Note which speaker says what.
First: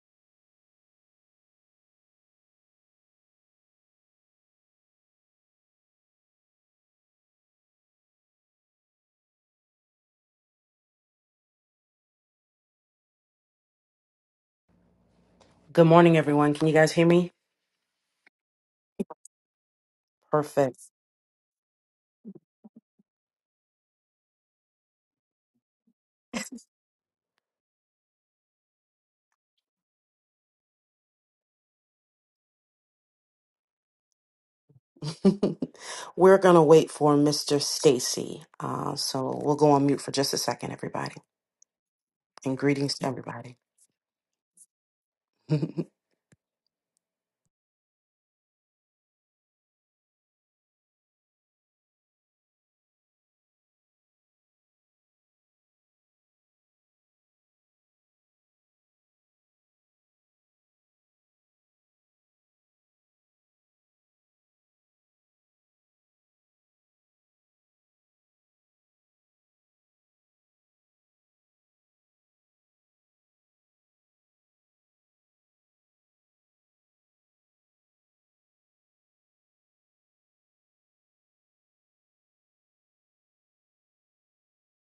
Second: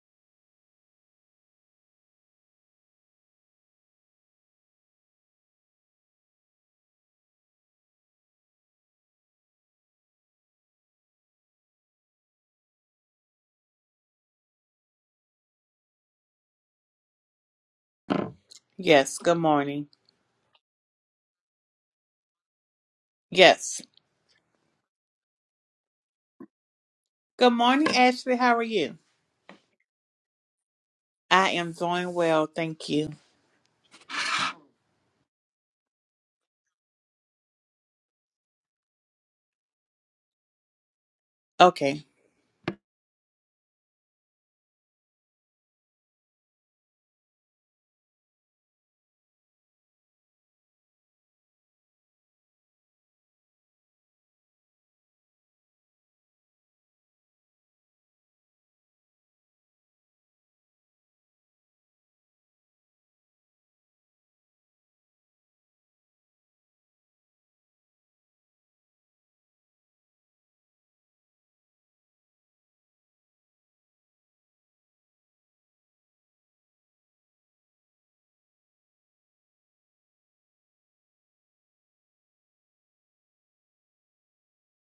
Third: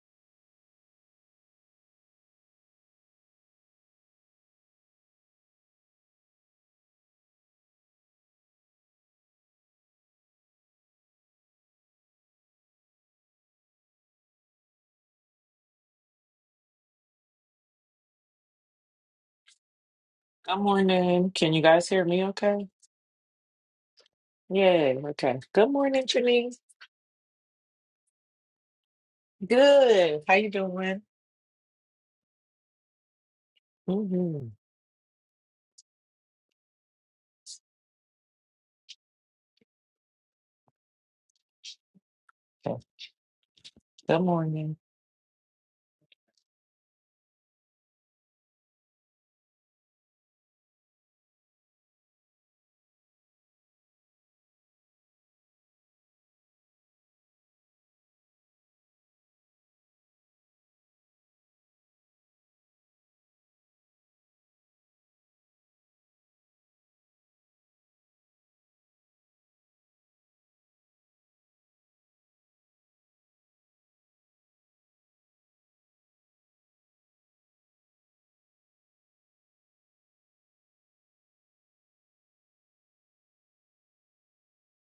Speaker 1: Good morning, everyone. Can you guys hear me?
Speaker 2: Yes, good morning.
Speaker 3: Good
Speaker 1: Perfect.
Speaker 3: morning. Can you guys hear me okay?
Speaker 2: Yes.
Speaker 3: Yeah, okay. Good morning, Janice.
Speaker 2: Good morning, Ashley. How are you?
Speaker 3: Good. How you doing?
Speaker 2: I am doing well, thank you.
Speaker 3: Mm-hmm.
Speaker 1: We're going to wait for Mr. Stacy. Uh, so we'll go on mute for just a second, everybody.
Speaker 2: Okay.
Speaker 1: And greetings to everybody.
Speaker 3: Good morning.